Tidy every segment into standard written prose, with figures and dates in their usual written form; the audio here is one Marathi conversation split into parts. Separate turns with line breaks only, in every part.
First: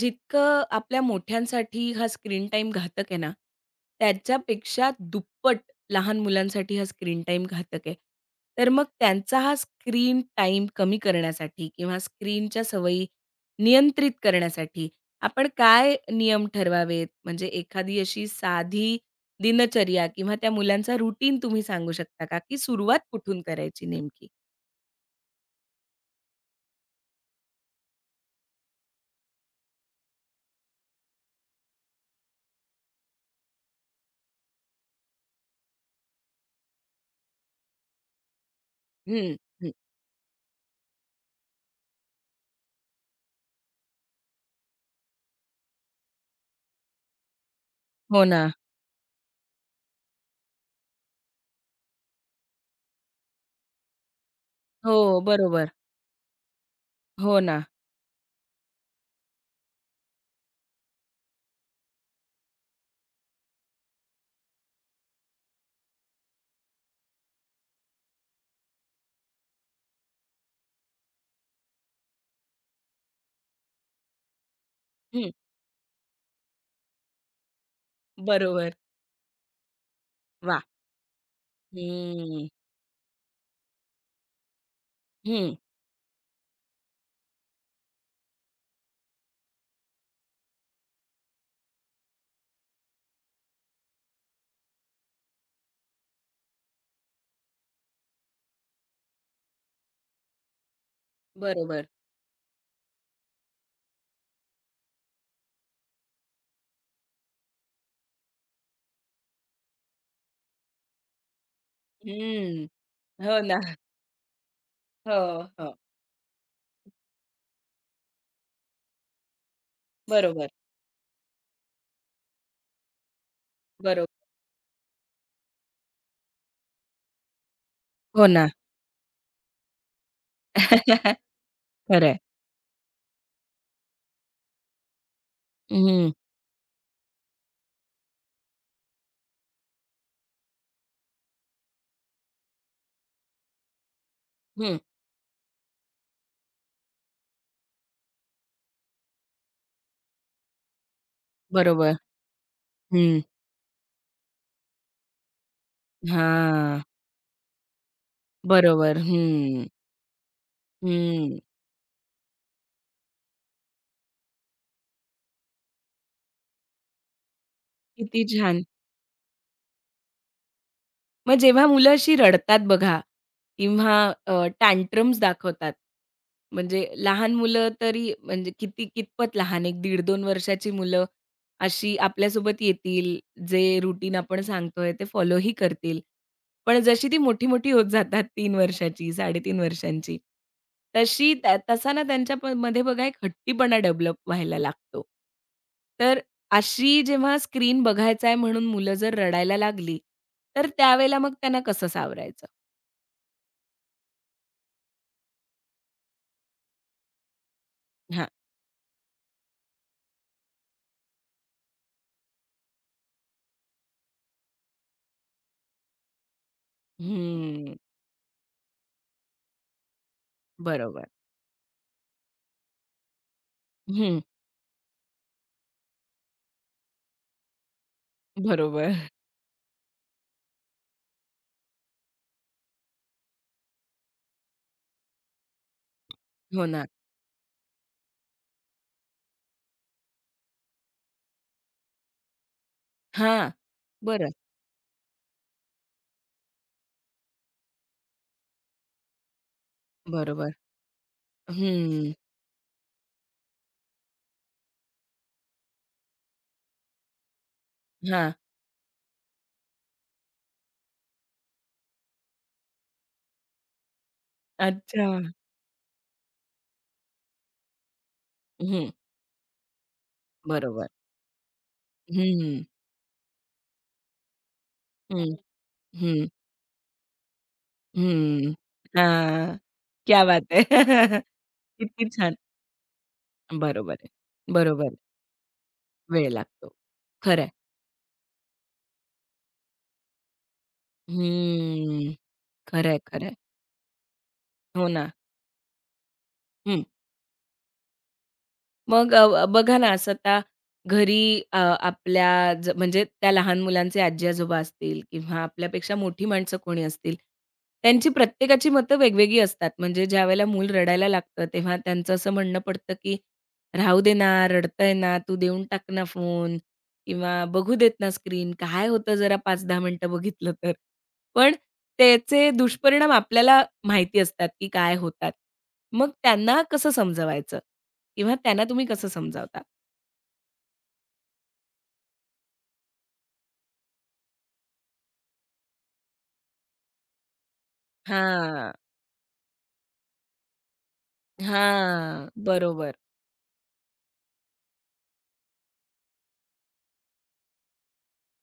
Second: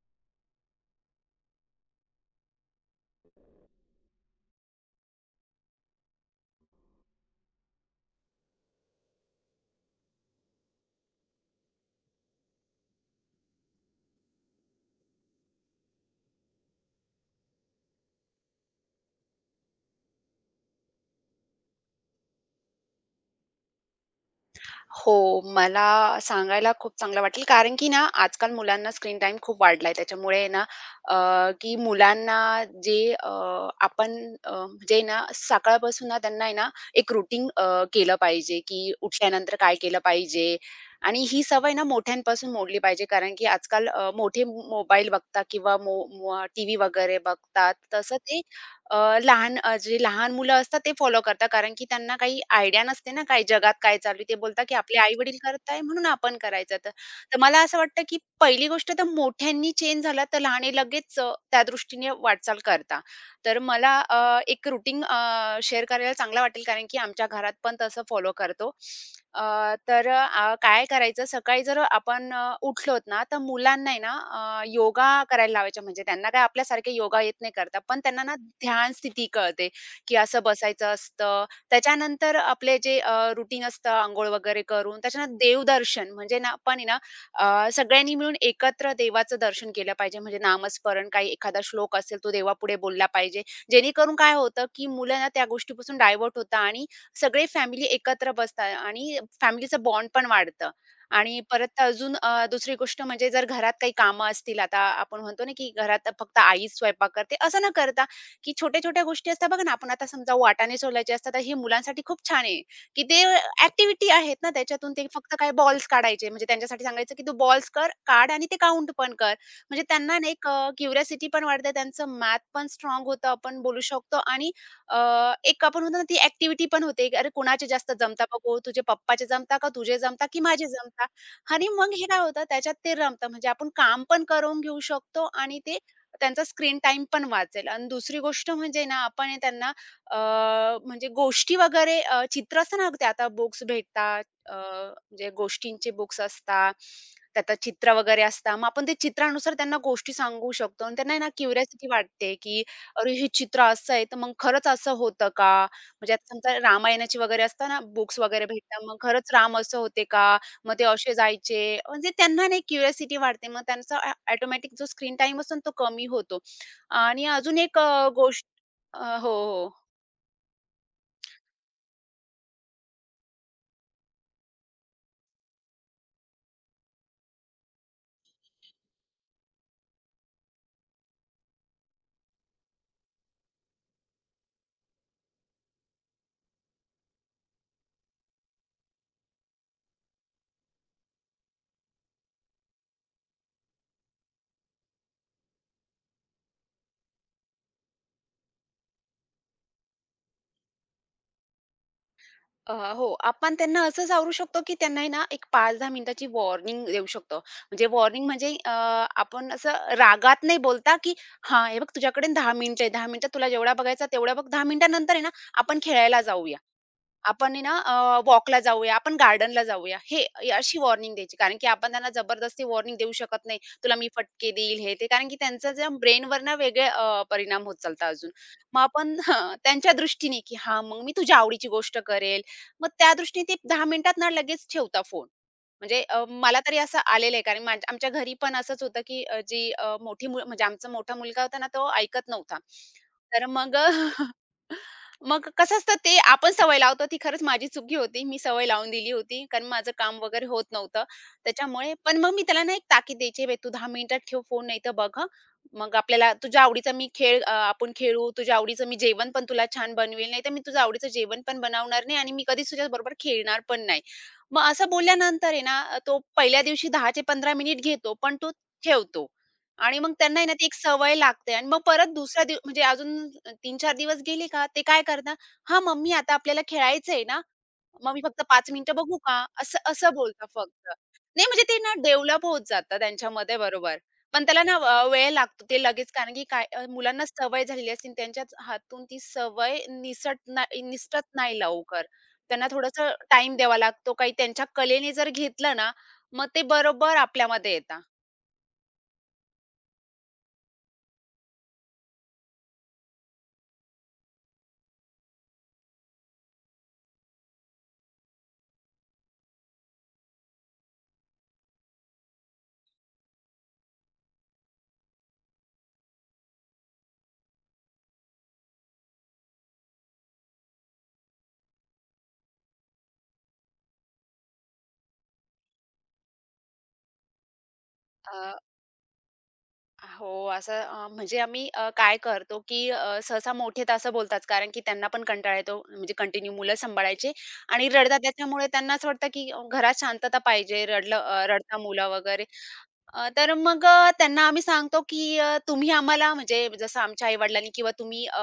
जितकं आपल्या मोठ्यांसाठी हा स्क्रीन टाईम घातक आहे ना, त्याच्यापेक्षा दुप्पट लहान मुलांसाठी हा स्क्रीन टाईम घातक आहे. तर मग त्यांचा हा स्क्रीन टाईम कमी करण्यासाठी किंवा स्क्रीनच्या सवयी नियंत्रित करण्यासाठी आपण काय नियम ठरवावेत? म्हणजे एखादी अशी साधी दिनचर्या किंवा त्या मुलांचा रुटीन तुम्ही सांगू शकता का? की सुरुवात कुठून करायची नेमकी?
हो, मला सांगायला खूप चांगलं वाटेल, कारण की ना आजकाल मुलांना स्क्रीन टाइम खूप वाढलाय. त्याच्यामुळे ना अ, की मुलांना जे आपण म्हणजे ना सकाळपासून ना त्यांना आहे ना एक रूटीन केलं पाहिजे, की
हं,
उठल्यानंतर
हं.
काय केलं पाहिजे. आणि ही सवय ना मोठ्यांपासून मोडली पाहिजे. कारण की आजकाल मोठे मोबाईल बघतात किंवा टीव्ही वगैरे बघतात. तसं
हो
ते
ना.
अ, जे लहान मुलं असतात ते फॉलो करतात. कारण की त्यांना काही आयडिया नसते ना, काय जगात काय चालू आहे. ते बोलतात, की
हो,
आपले आई-वडील करत
बरोबर.
आहे म्हणून आपण करायचं. तर तर
हो
मला
ना.
असं वाटतं, की पहिली गोष्ट तर मोठ्यांनी चेंज झाला, तर लहाने लगेच त्या दृष्टीने वाटचाल करतात. तर मला एक रुटीन शेअर करायला चांगला वाटेल कारण की आमच्या घरात पण तसं फॉलो करतो. अ, तर काय करायचं सकाळी जर आपण उठलोत ना, तर मुलांना आहे ना योगा
हं,
करायला लावायचा म्हणजे त्यांना काय आपल्यासारखे योगा येत नाही करता. पण त्यांना ना
बरोबर.
ध्यान स्थिती कळते, की असं
वाह!
बसायचं असतं. त्याच्यानंतर
हम्म,
आपले जे रुटीन असतं, अंघोळ वगैरे करून त्याच्यानंतर
हं,
देवदर्शन म्हणजे ना आपण आहे ना सगळ्यांनी मिळून एकत्र देवाचं दर्शन केलं पाहिजे. म्हणजे नामस्मरण काही एखादा श्लोक असेल तो देवापुढे बोलला पाहिजे. जेणेकरून काय होतं, की मुलं ना त्या गोष्टीपासून डायव्हर्ट होतात आणि सगळे फॅमिली एकत्र बसतात आणि फॅमिलीचं बॉन्ड पण वाढतं. आणि परत
बरोबर.
अजून दुसरी गोष्ट म्हणजे जर घरात काही कामं असतील, आता आपण म्हणतो ना, की घरात फक्त आईच स्वयंपाक करते, असं न करता, की छोट्या-छोट्या गोष्टी असतात बघा ना, आपण आता समजा वाटाणे सोलायचे असतात, तर हे मुलांसाठी खूप छान आहे.
हं,
की ते
हो ना.
ॲक्टिव्हिटी आहेत ना त्याच्यातून ते
हो,
फक्त काय
हो.
बॉल्स काढायचे. म्हणजे त्यांच्यासाठी सांगायचं की तू बॉल्स कर, काढ आणि ते काउंट पण कर. म्हणजे त्यांना ना एक
बरोबर,
पण वाढते. त्यांचं मॅथ पण स्ट्राँग होतं आपण बोलू शकतो
बरोबर.
आणि अ, एक आपण म्हणतो ना ती ॲक्टिव्हिटी पण होते. की अरे कुणाचे जास्त जमता
हो ना.
बघू, तुझे पप्पाचे जमता का तुझे जमता की माझे जमता? आणि मग हे
खरं आहे.
काय होतं त्याच्यात ते रमतं. म्हणजे आपण काम पण करून घेऊ शकतो आणि ते
हं,
त्यांचा स्क्रीन टाईम पण वाचेल. आणि दुसरी गोष्ट म्हणजे ना आपण आहे त्यांना म्हणजे गोष्टी वगैरे चित्र असतं ना, ते आता बुक्स भेटतात. म्हणजे गोष्टींचे बुक्स असतात. त्यात चित्र वगैरे असतात. मग आपण ते चित्रानुसार त्यांना गोष्टी सांगू शकतो आणि त्यांना आहे ना क्युरिओसिटी
बरोबर.
वाटते, की "अरे,
हं,
हे चित्र असं आहे, तर मग खरंच असं होतं का?" म्हणजे आता समजा
हां,
रामायणाची वगैरे असतात ना बुक्स वगैरे भेटतात. मग
बरोबर.
खरंच राम
हं,
असं होते का? मग ते असे
हं.
जायचे. म्हणजे त्यांना नाही क्युरिओसिटी वाढते. मग त्यांचा ऑटोमॅटिक जो स्क्रीन टाईम असतो ना, तो कमी होतो. आणि अजून एक
किती
गोष्ट
छान.
हो, हो.
मग जेव्हा मुलं अशी रडतात बघा किंवा टँट्रम्स दाखवतात, म्हणजे लहान मुलं तरी म्हणजे किती कितपत लहान, 1 दीड 2 वर्षाची मुलं अशी आपल्यासोबत येतील, जे रुटीन आपण सांगतोय ते फॉलोही करतील. पण जशी ती मोठी-मोठी होत जातात 3 वर्षाची, 3.5 वर्षांची, तशी त्या तसा ना त्यांच्या मध्ये बघा एक हट्टीपणा डेव्हलप व्हायला लागतो. तर अशी जेव्हा स्क्रीन बघायचा आहे म्हणून मुलं जर रडायला लागली, तर त्यावेळेला मग त्यांना कसं सावरायचं?
हो. आपण त्यांना असं सावरू शकतो, की त्यांना ना, एक 5-10 मिनिटाची वॉर्निंग देऊ शकतो. म्हणजे वॉर्निंग
हां.
म्हणजे आपण असं रागात नाही बोलता, की "हां, हे बघ तुझ्याकडे 10 मिनिटं आहे. 10 मिनिटात तुला जेवढा बघायचा तेवढा बघ. 10 मिनिटानंतर आहे ना, आपण खेळायला जाऊया." आपण आहे ना
हम्म.
वॉकला जाऊया, आपण गार्डनला जाऊया. हे हे अशी
बरोबर.
वॉर्निंग द्यायची. कारण की आपण त्यांना जबरदस्ती वॉर्निंग देऊ शकत नाही. तुला मी
हं.
फटके देईल हे ते. कारण की त्यांचं जे ब्रेनवर ना वेगळे परिणाम होत चालतात अजून. मग
बरोबर.
आपण हां, त्यांच्या दृष्टीने की हां, मग मी तुझ्या आवडीची गोष्ट करेल. मग त्या दृष्टीने ते 10 मिनिटात ना लगेच ठेवता फोन. म्हणजे मला
हो
तरी
ना.
असं आलेलं आहे. कारण माझ्या आमच्या घरी पण असंच होतं की मोठी मुल म्हणजे आमचा मोठा मुलगा होता ना, तो ऐकत नव्हता. तर
हां.
मग
बरं.
मग कसं असतं ते आपण सवय लावतो ती खरंच माझी चुकी होती. मी सवय लावून दिली होती. कारण माझं काम वगैरे
बरोबर.
होत नव्हतं त्याच्यामुळे.
हं.
पण मग मी त्याला ना एक ताकीद द्यायची, "बे तू 10 मिनिटात ठेव फोन नाहीतर बघ हं. मग आपल्याला तुझ्या आवडीचा मी खेळ आपण खेळू.
हां.
तुझ्या आवडीचं मी जेवण पण तुला छान बनवेल. नाहीतर मी तुझं आवडीचं जेवण पण बनवणार नाही आणि मी कधीच तुझ्याबरोबर खेळणार पण नाही." मग असं
अच्छा.
बोलल्यानंतर आहे ना तो पहिल्या दिवशी 10 चे मिनिट घेतो, पण तो
हं.
ठेवतो आणि मग त्यांना आहे ना ती एक
बरोबर.
सवय लागते आणि मग परत दुसऱ्या
हं.
म्हणजे अजून तीन चार दिवस गेले का, ते काय
हं.
करणार, हा मम्मी
हं.
आता आपल्याला खेळायचंय ना, मग मी फक्त
हं.
पाच मिनिटं बघू का?"
हां.
असं असं
क्या बात
बोलतात
है!
फक्त. नाही म्हणजे ते ना
किती छान.
डेव्हलप होत जातं त्यांच्यामध्ये
बरोबर
बरोबर.
आहे.
पण त्याला ना
बरोबर. आहे.
वेळ लागतो ते लगेच
वेळ
कारण की काय
लागतो.
मुलांना
खरं आहे.
सवय झालेली असते आणि त्यांच्याच हातून ती सवय निसटत नाही लवकर.
हं.
त्यांना
खरं
थोडंसं टाईम द्यावा लागतो. काही त्यांच्या
हो ना.
कलेने जर घेतलं ना, मग ते बरोबर आपल्यामध्ये येतात.
मग बघा ना, स्वतः घरी आपल्या म्हणजे त्या लहान मुलांचे आजी-आजोबा असतील किंवा आपल्यापेक्षा मोठी माणसं कोणी असतील, त्यांची प्रत्येकाची मतं वेगवेगळी असतात. म्हणजे ज्यावेळेला मूल रडायला लागतं, तेव्हा त्यांचं असं म्हणणं पडतं, की "राहू दे ना, रडतंय ना, तू देऊन टाक ना फोन किंवा बघू देत ना स्क्रीन. काय होतं जरा 5-10 मिनिटं बघितलं तर." पण त्याचे दुष्परिणाम आपल्याला माहिती असतात, की काय होतात. मग त्यांना कसं समजवायचं? किंवा त्यांना तुम्ही कसं समजावता?
हो, असं म्हणजे आम्ही काय करतो, की सहसा मोठे तर असं बोलतात, कारण की त्यांना पण कंटाळा येतो, म्हणजे कंटिन्यू मुलं सांभाळायची आणि रडतात. त्याच्यामुळे
हां.
त्यांना असं वाटतं, की घरात शांतता पाहिजे, रडता मुलं
हां.
वगैरे.
बरोबर.
तर मग त्यांना आम्ही सांगतो, की तुम्ही आम्हाला म्हणजे जसं आमच्या आई-वडिलांनी किंवा तुम्ही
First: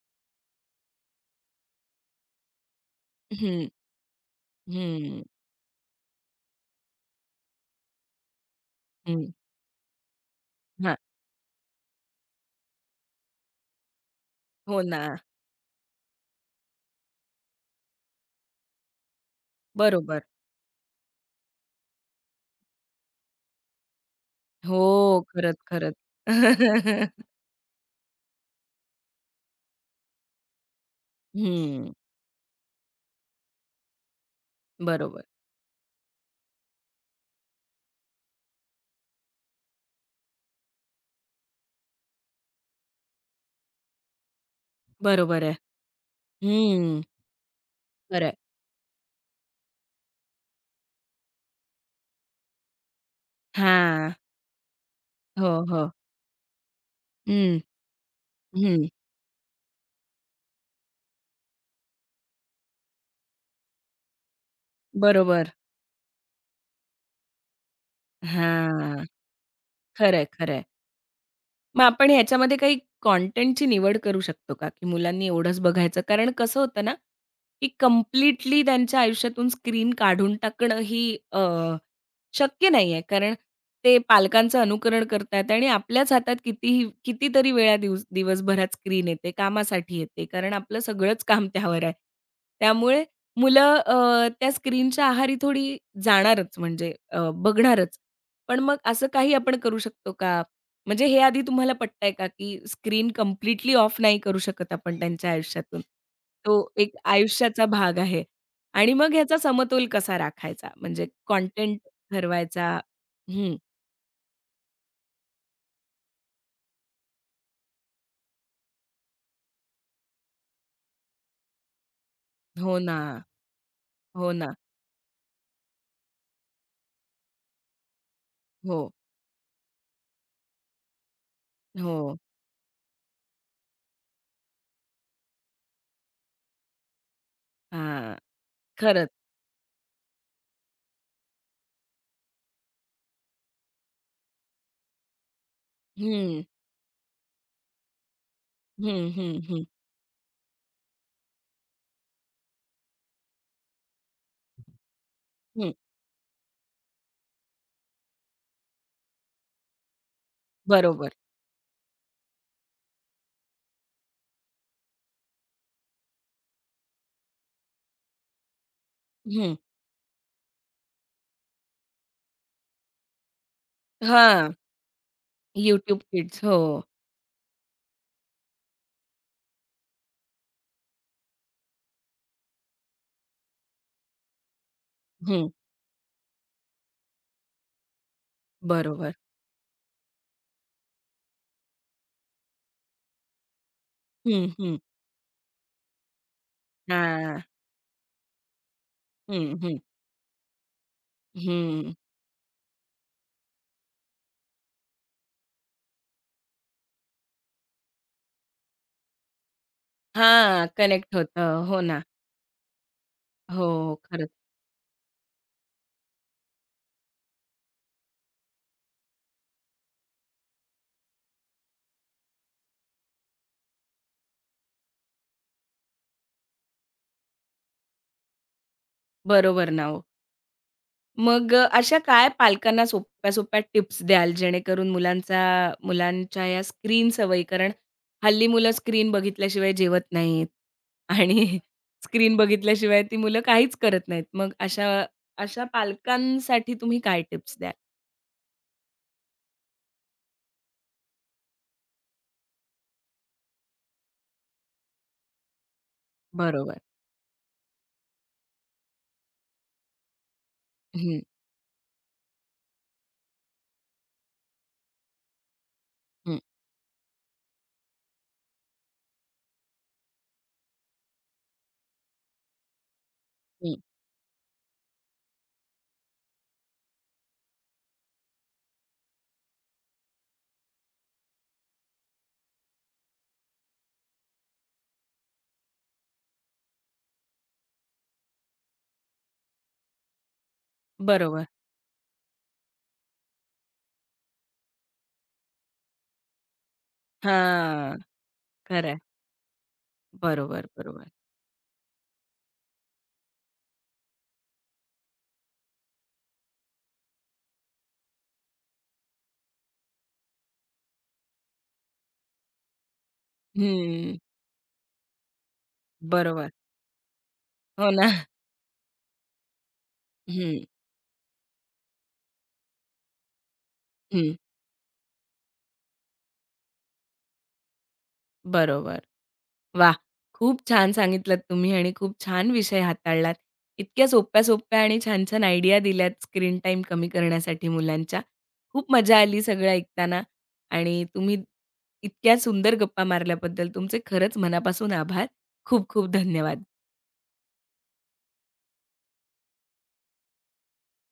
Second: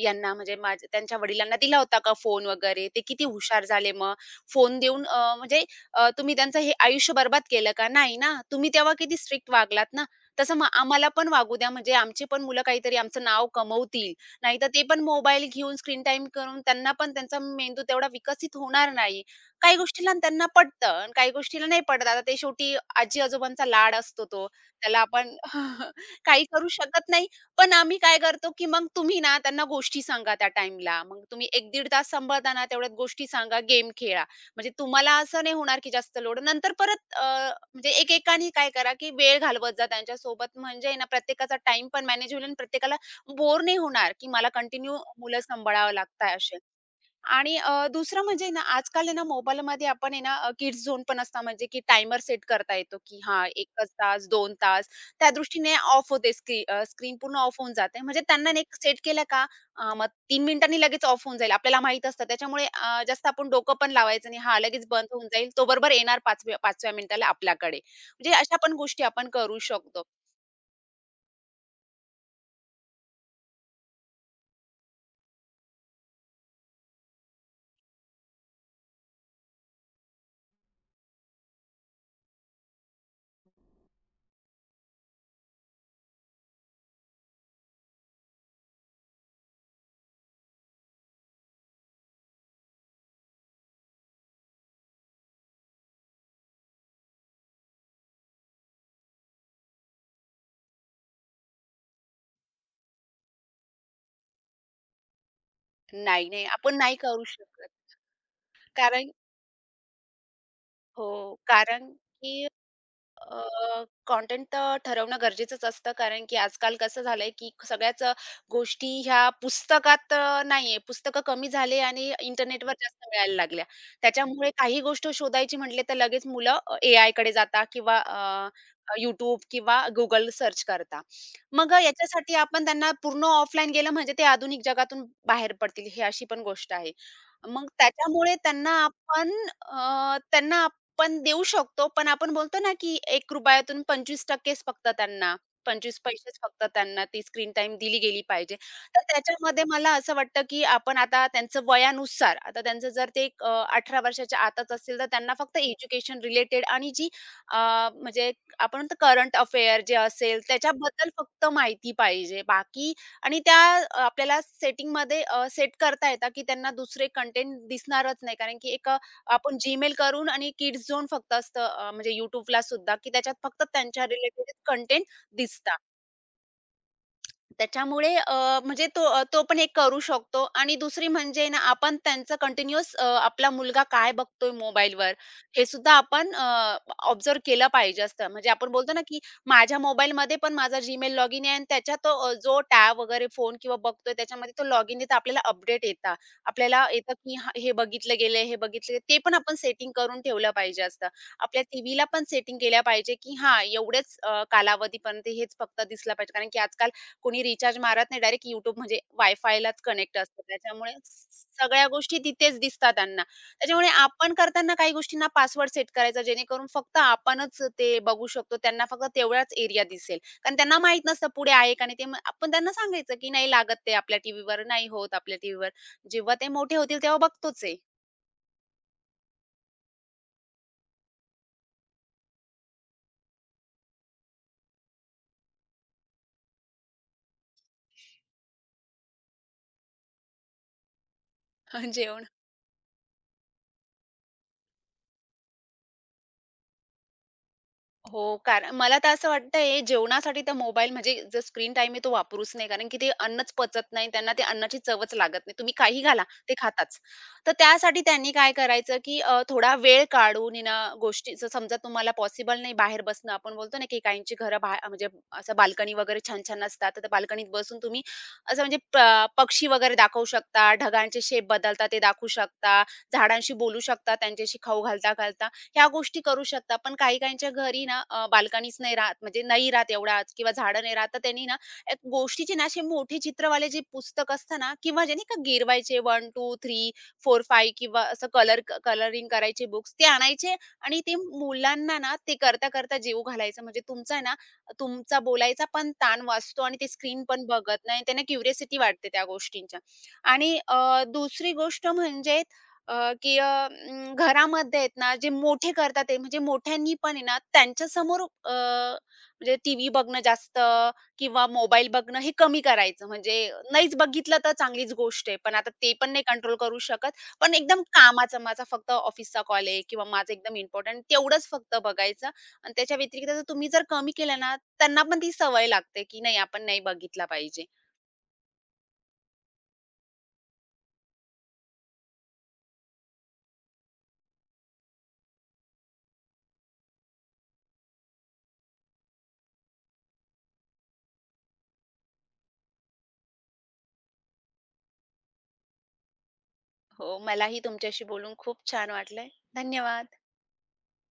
यांना म्हणजे माझ्या त्यांच्या वडिलांना दिला होता का फोन वगैरे? ते किती हुशार
हं.
झाले मग. फोन देऊन
हं.
म्हणजे तुम्ही त्यांचं हे आयुष्य बरबाद केलं का? नाही ना. तुम्ही तेव्हा किती
हं.
स्ट्रिक्ट वागलात ना. तसं मग
हां.
आम्हाला पण वागू द्या, म्हणजे आमची पण मुलं काहीतरी आमचं नाव कमवतील. नाहीतर
हो
ते पण
ना.
मोबाईल घेऊन स्क्रीन टाईम करून त्यांना पण त्यांचा मेंदू तेवढा विकसित होणार नाही. काही गोष्टीला न
बरोबर.
त्यांना पटतं आणि काही गोष्टीला नाही पटत. आता ते शेवटी आजी-आजोबांचा लाड असतो तो.
हो.
त्याला आपण
खरंच, खरंच.
काही करू शकत नाही. पण आम्ही काय करतो, की मग तुम्ही ना त्यांना गोष्टी सांगा त्या टाईमला. मग तुम्ही एक 15
हं.
तास सांभाळताना तेवढ्यात गोष्टी सांगा, गेम खेळा. म्हणजे तुम्हाला
बरोबर.
असं नाही होणार, की जास्त लोड. नंतर परत म्हणजे एकेकाने काय करा, की वेळ घालवत जा त्यांच्यासोबत. म्हणजे आहे ना प्रत्येकाचा टाईम पण मॅनेज होईल आणि प्रत्येकाला बोर नाही होणार, की मला कंटिन्यू मुलं
बरोबर आहे.
सांभाळावं लागतंय असे.
हं.
आणि दुसरं
खरं आहे.
म्हणजे ना, आजकाल आहे ना, मोबाईलमध्ये आपण आहे ना, किड्स झोन पण असता म्हणजे की टायमर सेट करता येतो, की हां, 1च
हां.
तास, 2 तास. त्या
हो,
दृष्टीने
हो.
ऑफ होते स्क्रीन पूर्ण ऑफ
हं.
होऊन जाते. म्हणजे त्यांना ना, एक
हं.
सेट केलं का मग 3 मिनिटांनी लगेच ऑफ होऊन जाईल. आपल्याला माहीत असतं. त्याच्यामुळे जास्त आपण डोकं पण लावायचं नाही. हां, लगेच बंद होऊन जाईल.
बरोबर.
तो बरोबर येणार 5व्या मिनिटाला आपल्याकडे. म्हणजे अशा पण गोष्टी
हां.
आपण करू शकतो.
खरं आहे, खरं आहे. मग आपण ह्याच्यामध्ये काही कॉन्टेंटची निवड करू शकतो का? की मुलांनी एवढंच बघायचं? कारण कसं होतं ना, की कंप्लीटली त्यांच्या आयुष्यातून स्क्रीन काढून टाकणं ही शक्य नाहीये. कारण ते पालकांचं अनुकरण करतायत आणि आपल्याच हातात कितीही कितीतरी वेळा दिवस दिवसभरात स्क्रीन येते, कामासाठी येते. कारण आपलं सगळंच काम त्यावर आहे. त्यामुळे मुलं त्या स्क्रीनच्या आहारी थोडी जाणारच म्हणजे बघणारच. पण मग असं काही आपण करू शकतो का? म्हणजे हे आधी तुम्हाला पटतंय का, की स्क्रीन कंप्लीटली ऑफ नाही करू शकत आपण त्यांच्या आयुष्यातून.
नाही, नाही,
तो
आपण
एक
नाही करू
आयुष्याचा
शकत.
भाग आहे. आणि
कारण
मग ह्याचा समतोल कसा राखायचा? म्हणजे
हो,
कंटेंट
कारण की
ठरवायचा
अ,
हं.
कंटेंट तर ठरवणं गरजेचंच असतं. कारण की आजकाल कसं झालंय, की सगळ्याच गोष्टी ह्या पुस्तकात नाहीये. पुस्तकं कमी झाले आणि इंटरनेटवर
हो ना,
जास्त मिळायला लागल्या.
हो
त्याच्यामुळे
ना.
काही गोष्ट शोधायची म्हटले तर लगेच मुलं कडे जाता किंवा
हो,
YouTube किंवा Google सर्च करतात. मग
हो.
याच्यासाठी आपण त्यांना पूर्ण ऑफलाईन गेलं म्हणजे ते आधुनिक जगातून बाहेर पडतील, ही अशी पण गोष्ट आहे. मग
हां,
त्याच्यामुळे त्यांना
खरंच.
आपण त्यांना पण देऊ शकतो. पण आपण बोलतो ना, की ₹1 25 टक्केच फक्त त्यांना 25 पैसेच
हं,
फक्त त्यांना ती स्क्रीन टाईम दिली गेली पाहिजे. तर
हं, हं,
त्याच्यामध्ये
हं,
मला असं वाटतं, की आपण आता त्यांचं वयानुसार आता त्यांचं जर ते 18 वर्षाच्या आतच असेल, तर त्यांना फक्त
हं.
एज्युकेशन रिलेटेड आणि जी अ, म्हणजे आपण म्हणतो करंट अफेअर जे असेल त्याच्याबद्दल
बरोबर.
फक्त माहिती पाहिजे. बाकी आणि त्या आपल्याला सेटिंगमध्ये सेट करता येतात, की त्यांना दुसरे कंटेंट दिसणारच नाही. कारण की एक
हं.
आपण Gmail करून आणि किड्स झोन फक्त असतं म्हणजे YouTubeला सुद्धा की त्याच्यात फक्त त्यांच्या
हां,
रिलेटेड कंटेंट दिसतात.
YouTube Kids. हो.
त्याच्यामुळे म्हणजे तो पण एक करू शकतो आणि दुसरी म्हणजे ना आपण त्यांचं कंटिन्यूअस आपला मुलगा काय बघतोय मोबाईलवर
हं.
हे सुद्धा आपण ऑब्झर्व केलं पाहिजे असतं. म्हणजे आपण बोलतो ना,
बरोबर.
की माझ्या मोबाईलमध्ये पण माझा Gmail लॉगिन आहे आणि त्याच्यात जो टॅब वगैरे फोन किंवा बघतोय
हं,
त्याच्यामध्ये तो
हं.
लॉगिन देता आपल्याला अपडेट येतात. आपल्याला येतं, की
हां.
हां, हे बघितलं गेलं, हे बघितलं गेलंय. ते पण आपण
हं, हं.
सेटिंग करून ठेवलं पाहिजे असतं. आपल्या
हं.
टीव्हीला पण सेटिंग केल्या पाहिजे, की हां, एवढेच कालावधीपर्यंत हेच फक्त दिसलं पाहिजे. कारण की आजकाल कोणी रिचार्ज मारत नाही. डायरेक्ट YouTube म्हणजे वायफायलाच कनेक्ट असतं.
हां,
त्याच्यामुळे
कनेक्ट होतं. हो
सगळ्या
ना.
गोष्टी तिथेच दिसतात त्यांना.
हो,
त्याच्यामुळे
हो, खरंच.
आपण करताना काही गोष्टींना पासवर्ड सेट करायचा जेणेकरून फक्त आपणच ते बघू शकतो. त्यांना फक्त तेवढाच एरिया दिसेल. कारण त्यांना माहीत नसतं पुढे आहे का नाही ते. मग आपण त्यांना सांगायचं, की "नाही लागत ते आपल्या टीव्हीवर, नाही होत आपल्या टीव्हीवर." जेव्हा ते मोठे होतील तेव्हा बघतोच आहे
बरोबर ना ओ. मग अशा काय पालकांना सोप्या-सोप्या टिप्स द्याल, जेणेकरून मुलांच्या या स्क्रीन सवयी कारण हल्ली मुलं स्क्रीन बघितल्याशिवाय जेवत नाहीत आणि
जेवण.
स्क्रीन बघितल्याशिवाय ती मुलं काहीच करत नाहीत. मग अशा अशा पालकांसाठी तुम्ही काय टिप्स द्याल?
हो, कारण मला तर असं वाटतंय जेवणासाठी तर मोबाईल म्हणजे जो स्क्रीन टाईम आहे तो वापरूच नाही. कारण की ते अन्नच पचत नाही. त्यांना ते अन्नाची चवच लागत नाही. तुम्ही काही घाला, ते
बरोबर.
खाताच. तर त्यासाठी त्यांनी काय करायचं, की थोडा वेळ काढून आहे ना
हं,
गोष्टीचं समजा तुम्हाला पॉसिबल नाही बाहेर बसणं. आपण बोलतो ना, की काहींची घरं म्हणजे असं बाल्कनी वगैरे
हं,
छान-छान असतात. तर त्या बाल्कनीत बसून तुम्ही असं म्हणजे पक्षी वगैरे दाखवू शकता, ढगांचे शेप बदलतात ते दाखवू शकता, झाडांशी
हं.
बोलू शकता, त्यांच्याशी खाऊ घालता-घालता. ह्या गोष्टी करू शकता. पण काही-काहींच्या घरी ना बाल्कनीच नाही राहत म्हणजे नाही राहत एवढा आत किंवा झाडं नाही राहत. तर त्यांनी ना एक गोष्टीचे ना असे मोठे चित्रवाले जे पुस्तक असतं ना किंवा जे नाही का गिरवायचे 1, 2, 3, 4, 5 किंवा असं कलरिंग करायचे बुक्स ते आणायचे आणि ते
बरोबर.
मुलांना ना ते करता-करता जीव घालायचा. म्हणजे तुमचा बोलायचा पण ताण वाचतो आणि ते स्क्रीन पण बघत
हां,
नाही. त्यांना क्युरिओसिटी
खरं
वाटते त्या गोष्टींच्या. आणि
बरोबर, बरोबर.
दुसरी गोष्ट म्हणजे अ, की अ, अं, घरामध्ये आहेत ना, जे मोठे करतात आहे, म्हणजे मोठ्यांनी पण आहे ना, त्यांच्यासमोर म्हणजे टीव्ही बघणं जास्त किंवा मोबाईल बघणं हे कमी करायचं. म्हणजे नाहीच
हं,
बघितलं तर चांगलीच गोष्ट आहे. पण आता ते पण नाही
बरोबर.
कंट्रोल करू शकत. पण एकदम
हो ना.
कामाचा माझा फक्त ऑफिसचा कॉल आहे किंवा माझं एकदम
हं,
इम्पोर्टंट तेवढंच फक्त बघायचं आणि त्याच्या व्यतिरिक्त जर तुम्ही जर कमी
हं.
केलं ना, त्यांना पण ती सवय लागते, की नाही आपण नाही बघितला पाहिजे.
बरोबर. वा, खूप छान सांगितलत तुम्ही आणि खूप छान विषय हाताळलात. इतक्या सोप्या-सोप्या आणि छान-छान आयडिया दिल्यात स्क्रीन टाईम कमी करण्यासाठी मुलांच्या. खूप मजा आली सगळं ऐकताना आणि तुम्ही इतक्या सुंदर गप्पा मारल्याबद्दल तुमचे खरंच मनापासून आभार. खूप खूप धन्यवाद.
हो, मलाही तुमच्याशी बोलून खूप छान वाटलंय. धन्यवाद.